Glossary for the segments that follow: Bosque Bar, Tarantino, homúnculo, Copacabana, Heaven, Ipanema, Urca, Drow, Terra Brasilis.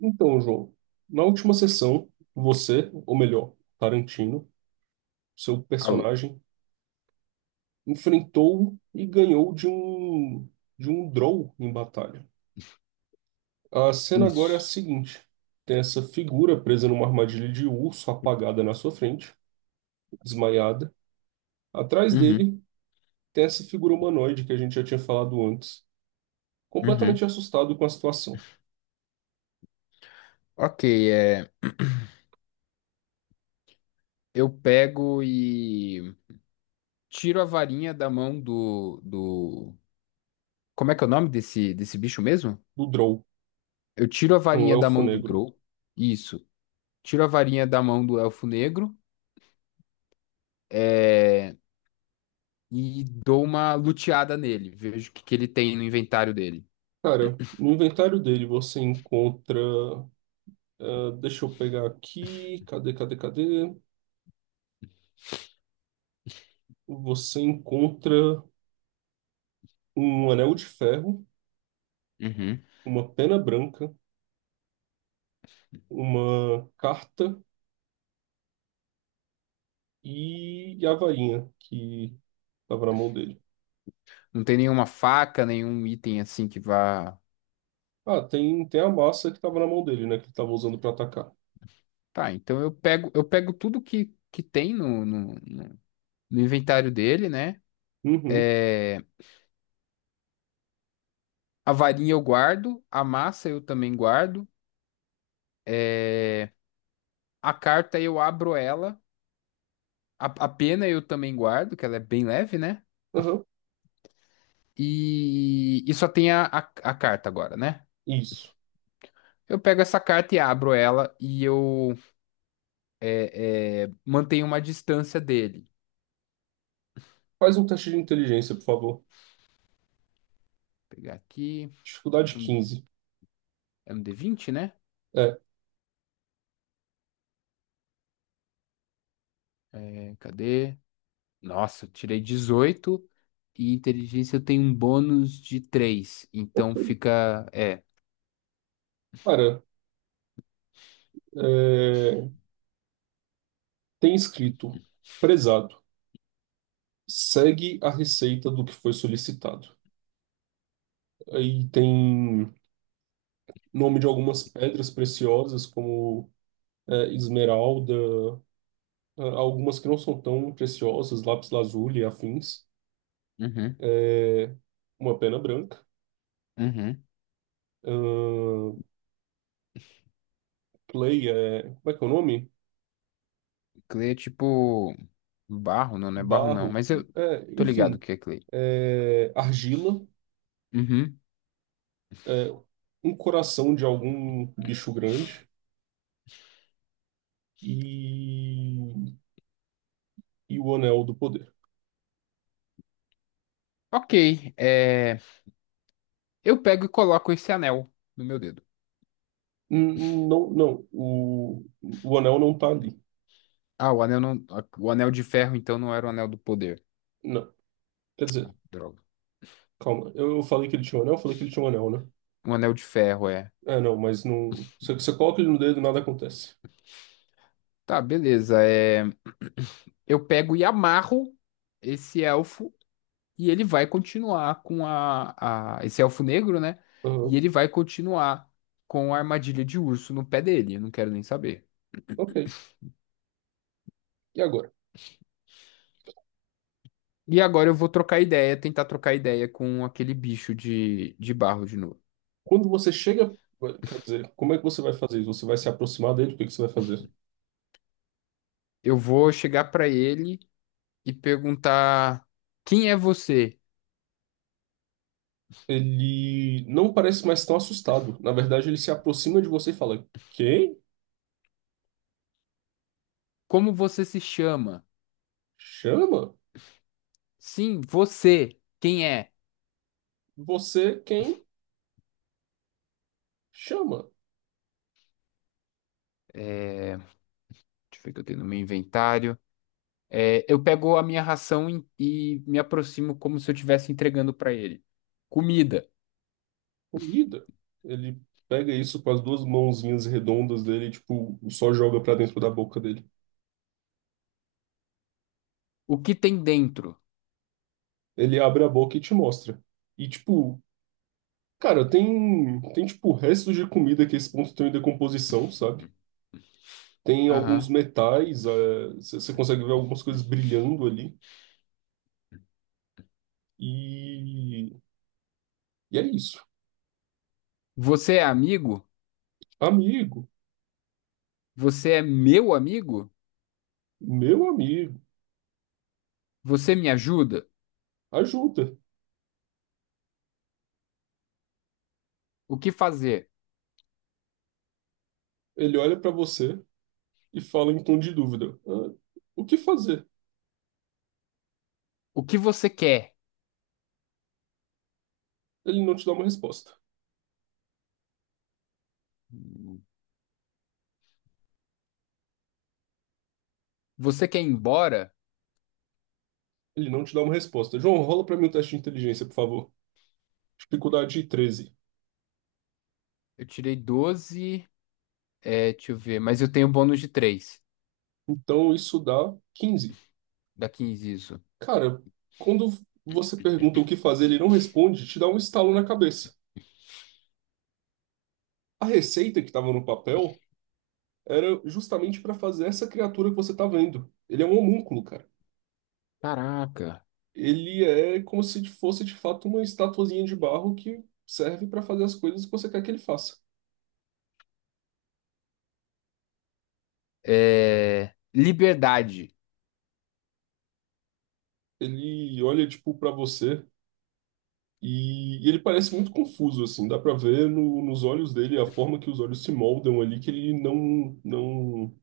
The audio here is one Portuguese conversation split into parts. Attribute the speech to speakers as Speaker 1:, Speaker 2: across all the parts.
Speaker 1: Então, João, na última sessão, você, ou melhor, Tarantino, seu
Speaker 2: Alô.
Speaker 1: personagem, enfrentou e ganhou de um Drow em batalha. A cena agora é a
Speaker 2: Isso.
Speaker 1: seguinte: tem essa figura presa numa armadilha de urso, apagada na sua frente, desmaiada. Atrás
Speaker 2: Uhum,
Speaker 1: dele tem essa figura humanoide que a gente já tinha falado antes,
Speaker 2: uhum.
Speaker 1: completamente assustado com a situação.
Speaker 2: Ok, é, eu pego e tiro a varinha da mão do... Como é que é o nome desse bicho mesmo?
Speaker 1: Do Drow
Speaker 2: Eu tiro a
Speaker 1: é um
Speaker 2: varinha da
Speaker 1: elfo
Speaker 2: mão do
Speaker 1: negro.
Speaker 2: Drow. Isso. Tiro a varinha da mão do Elfo Negro, é, e dou uma luteada nele. Vejo o que ele tem no inventário dele.
Speaker 1: Cara, no inventário dele você encontra. Ah, deixa eu pegar aqui. Cadê, cadê, cadê? Você encontra um anel de ferro,
Speaker 2: Uhum.
Speaker 1: uma pena branca, uma carta e a varinha que estava na mão dele.
Speaker 2: Não tem nenhuma faca, nenhum item assim que vá.
Speaker 1: Ah, tem a massa que estava na mão dele, né? Que ele estava usando para atacar.
Speaker 2: Tá, então eu pego tudo que tem no inventário dele, né?
Speaker 1: Uhum,
Speaker 2: É, a varinha eu guardo, a massa eu também guardo, é, a carta eu abro ela, a pena eu também guardo, que ela é bem leve, né?
Speaker 1: aham,
Speaker 2: E só tem a carta agora, né?
Speaker 1: isso.
Speaker 2: Eu pego essa carta e abro ela e eu mantenho uma distância dele.
Speaker 1: Faz um teste de inteligência, por favor.
Speaker 2: Vou pegar aqui,
Speaker 1: Dificuldade
Speaker 2: é um,
Speaker 1: 15.
Speaker 2: é um D20, né?
Speaker 1: É,
Speaker 2: Cadê? Nossa, eu tirei 18 e inteligência eu tenho um bônus de três, então fica. É.
Speaker 1: cara, é, tem escrito prezado. Segue a receita do que foi solicitado. Aí tem nome de algumas pedras preciosas, como é, esmeralda, é, algumas que não são tão preciosas, lápis-lazuli e afins,
Speaker 2: Uhum.
Speaker 1: é, uma pena branca,
Speaker 2: Uhum.
Speaker 1: ahn, clay, é, como é que é o nome?
Speaker 2: Clay é tipo barro, não, não é barro não,
Speaker 1: Barro,
Speaker 2: mas eu
Speaker 1: é,
Speaker 2: tô ligado o
Speaker 1: enfim,
Speaker 2: que é clay.
Speaker 1: é, argila,
Speaker 2: Uhum.
Speaker 1: é, um coração de algum bicho grande e, e o anel do poder.
Speaker 2: Ok, eu pego e coloco esse anel no meu dedo.
Speaker 1: Não, não, o anel não tá ali.
Speaker 2: Ah, o anel não, o anel de ferro então não era o anel do poder,
Speaker 1: Não, quer dizer.
Speaker 2: droga.
Speaker 1: Calma, eu falei que ele tinha um anel, eu falei que ele tinha um anel, né?
Speaker 2: O anel de ferro é.
Speaker 1: É, não, mas não. Você coloca ele no dedo e nada acontece.
Speaker 2: Tá, beleza. Eu pego e amarro esse elfo e ele vai continuar com esse elfo negro, né? E
Speaker 1: Aham.
Speaker 2: ele vai continuar com a armadilha de urso no pé dele. Eu não quero nem saber.
Speaker 1: Ok. E agora?
Speaker 2: E agora eu vou trocar ideia, tentar trocar ideia com aquele bicho de barro de novo.
Speaker 1: Quando você chega. Quer dizer, como é que você vai fazer isso? Você vai se aproximar dele? O que que você vai fazer?
Speaker 2: Eu vou chegar pra ele e perguntar: quem é você?
Speaker 1: Ele não parece mais tão assustado. Na verdade, ele se aproxima de você e fala: Quem?
Speaker 2: Como você se chama?
Speaker 1: Chama?
Speaker 2: Sim, você. Quem é?
Speaker 1: Você quem? Chama.
Speaker 2: Deixa eu ver o que eu tenho no meu inventário. Eu pego a minha ração e me aproximo como se eu estivesse entregando pra ele. Comida.
Speaker 1: Comida. Ele pega isso com as duas mãozinhas redondas dele, e, tipo, só joga pra dentro da boca dele.
Speaker 2: O que tem dentro?
Speaker 1: Ele abre a boca e te mostra. E, tipo, cara, tem tipo restos de comida que a esse ponto estão em decomposição, sabe? Tem alguns
Speaker 2: Aham.
Speaker 1: metais, você consegue ver algumas coisas brilhando ali. E, e é isso.
Speaker 2: Você é amigo?
Speaker 1: Amigo,
Speaker 2: Você é meu amigo?
Speaker 1: meu amigo,
Speaker 2: Você me ajuda?
Speaker 1: ajuda.
Speaker 2: O que fazer?
Speaker 1: Ele olha pra você e fala em tom de dúvida: "Ah, o que fazer?"
Speaker 2: O que você quer?
Speaker 1: Ele não te dá uma resposta.
Speaker 2: Você quer ir embora?
Speaker 1: Ele não te dá uma resposta. João, rola pra mim o teste de inteligência, por favor. Dificuldade 13.
Speaker 2: Eu tirei 12. Deixa eu ver. Mas eu tenho um bônus de três.
Speaker 1: Então isso dá 15.
Speaker 2: Dá 15 isso.
Speaker 1: Cara, quando você pergunta o que fazer, ele não responde, te dá um estalo na cabeça. A receita que estava no papel era justamente para fazer essa criatura que você tá vendo. Ele é um homúnculo, cara.
Speaker 2: Caraca.
Speaker 1: Ele é como se fosse de fato uma estatuazinha de barro que serve para fazer as coisas que você quer que ele faça.
Speaker 2: Liberdade.
Speaker 1: Ele olha tipo para você e ele parece muito confuso assim, dá para ver nos olhos dele a forma que os olhos se moldam ali que ele não não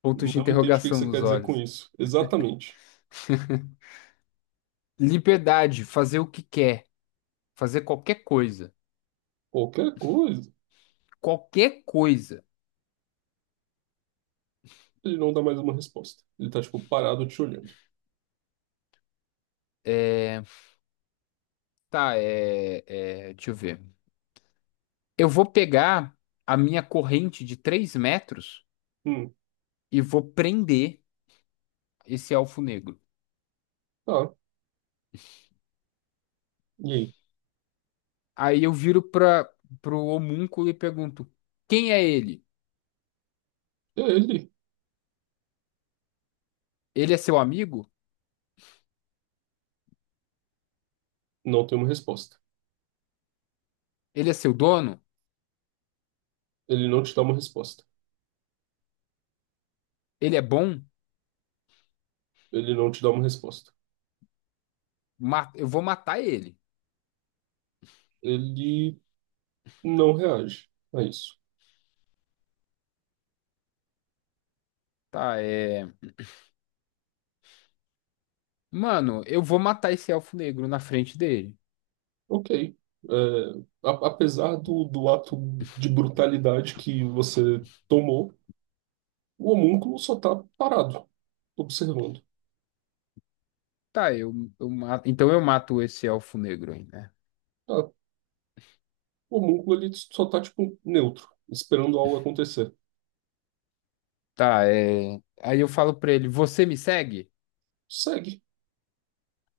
Speaker 2: Pontos de
Speaker 1: não entende o que que
Speaker 2: interrogação
Speaker 1: você
Speaker 2: nos
Speaker 1: quer dizer com
Speaker 2: olhos.
Speaker 1: isso. Exatamente.
Speaker 2: Liberdade. Fazer o que quer. Fazer qualquer coisa.
Speaker 1: Qualquer coisa,
Speaker 2: Qualquer coisa.
Speaker 1: ele não dá mais uma resposta. Ele tá, tipo, parado te olhando.
Speaker 2: É, tá, deixa eu ver. Eu vou pegar a minha corrente de 3 metros
Speaker 1: Hum,
Speaker 2: e vou prender esse elfo negro.
Speaker 1: tá. E aí?
Speaker 2: Aí eu viro para pro homúnculo e pergunto: quem é ele?
Speaker 1: E aí, ele
Speaker 2: Ele é seu amigo?
Speaker 1: não tem uma resposta.
Speaker 2: Ele é seu dono?
Speaker 1: Ele não te dá uma resposta.
Speaker 2: Ele é bom?
Speaker 1: Ele não te dá uma resposta.
Speaker 2: Eu vou matar ele.
Speaker 1: Ele não reage a isso.
Speaker 2: Tá, Mano, eu vou matar esse elfo negro na frente dele.
Speaker 1: Ok. É, apesar do ato de brutalidade que você tomou, o homúnculo só tá parado, observando.
Speaker 2: Tá, então eu mato esse elfo negro aí, né?
Speaker 1: Tá. O homúnculo, ele só tá, tipo, neutro, esperando algo acontecer.
Speaker 2: Tá, Aí eu falo pra ele: você me segue?
Speaker 1: Segue.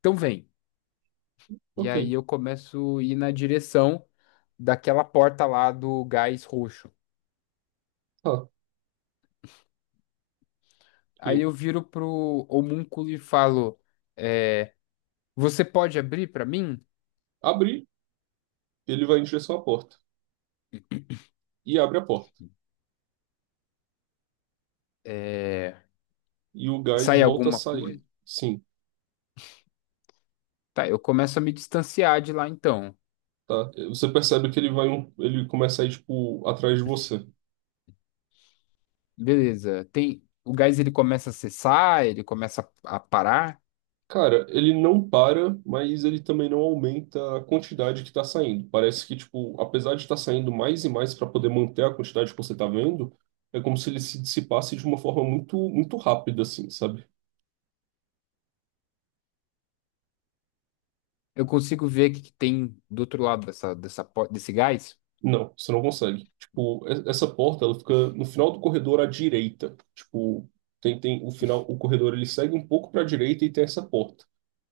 Speaker 2: Então vem. E aí
Speaker 1: Ok.
Speaker 2: eu começo a ir na direção daquela porta lá do gás roxo.
Speaker 1: Tá.
Speaker 2: Aí
Speaker 1: Ok.
Speaker 2: eu viro pro homúnculo e falo: é, você pode abrir pra mim?
Speaker 1: Abrir. Ele vai em direção à porta e abre a porta.
Speaker 2: É,
Speaker 1: E o gás
Speaker 2: sai
Speaker 1: volta a
Speaker 2: alguma
Speaker 1: sair.
Speaker 2: coisa?
Speaker 1: Sim,
Speaker 2: Tá, eu começo a me distanciar de lá então.
Speaker 1: tá? Você percebe que ele vai, ele começa a ir, tipo, atrás de você.
Speaker 2: Beleza. Tem, o gás ele começa a cessar, ele começa a parar.
Speaker 1: Cara, ele não para, mas ele também não aumenta a quantidade que tá saindo. Parece que, tipo, apesar de estar saindo mais e mais para poder manter a quantidade que você tá vendo, é como se ele se dissipasse de uma forma muito, muito rápida, assim, sabe?
Speaker 2: Eu consigo ver o que tem do outro lado desse gás.
Speaker 1: Não, você não consegue. Tipo, essa porta, ela fica no final do corredor à direita. Tipo, tem, o final, o corredor ele segue um pouco para a direita e tem essa porta.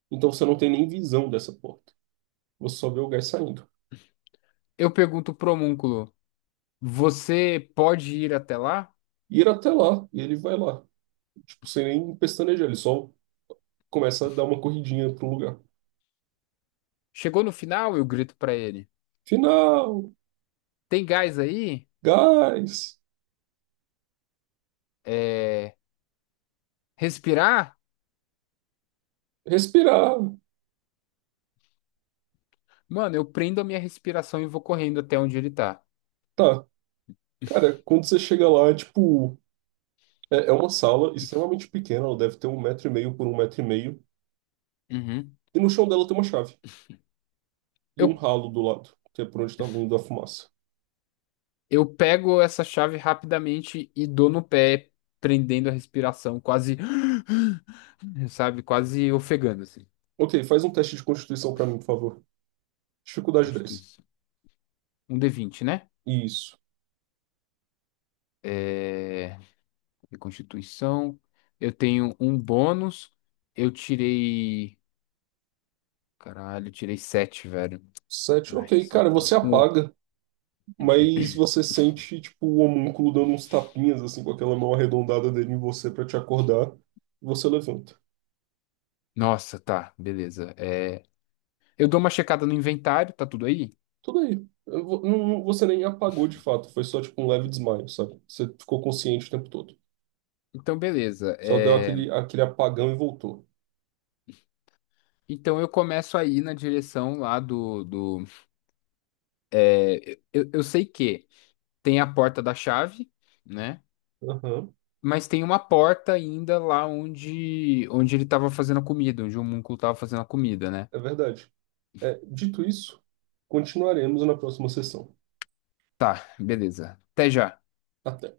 Speaker 1: Então você não tem nem visão dessa porta. Você só vê o gás saindo.
Speaker 2: Eu pergunto pro homúnculo: você pode ir até lá?
Speaker 1: E ir até lá, e ele vai lá. Tipo, sem nem pestanejar, ele só começa a dar uma corridinha pro lugar.
Speaker 2: Chegou no final, eu grito pra ele:
Speaker 1: Final!
Speaker 2: tem gás aí?
Speaker 1: Gás!
Speaker 2: É, respirar?
Speaker 1: Respirar!
Speaker 2: Mano, eu prendo a minha respiração e vou correndo até onde ele tá.
Speaker 1: Tá. Cara, quando você chega lá, tipo, é uma sala extremamente pequena, ela deve ter um metro e meio por um metro e meio.
Speaker 2: Uhum.
Speaker 1: E no chão dela tem uma chave e
Speaker 2: Eu,
Speaker 1: um ralo do lado, que é por onde estava vindo a fumaça.
Speaker 2: eu pego essa chave rapidamente e dou no pé, prendendo a respiração, quase, sabe? Quase ofegando, assim.
Speaker 1: Ok, faz um teste de constituição para mim, por favor. Dificuldade 10.
Speaker 2: Constituição. Um D20, né?
Speaker 1: Isso.
Speaker 2: É... e Constituição. Eu tenho um bônus. Eu tirei. Caralho, eu tirei sete, velho.
Speaker 1: 7.
Speaker 2: Ai,
Speaker 1: Ok, cara, você apaga, mas você sente, tipo, o homúnculo dando uns tapinhas, assim, com aquela mão arredondada dele em você para te acordar. E você levanta.
Speaker 2: Nossa, tá, beleza. Eu dou uma checada no inventário, tá tudo aí?
Speaker 1: Tudo aí. Eu vo- não- não- Você nem apagou de fato, foi só, tipo, um leve desmaio, sabe? Você ficou consciente o tempo todo.
Speaker 2: Então, beleza.
Speaker 1: Só deu aquele, apagão e voltou.
Speaker 2: Então, eu começo a ir na direção lá Eu sei que tem a porta da chave, né?
Speaker 1: Aham,
Speaker 2: Mas tem uma porta ainda lá onde ele estava fazendo a comida, onde o homúnculo estava fazendo a comida, né?
Speaker 1: é verdade. É, dito isso, continuaremos na próxima sessão.
Speaker 2: Tá, beleza. Até já.
Speaker 1: Até.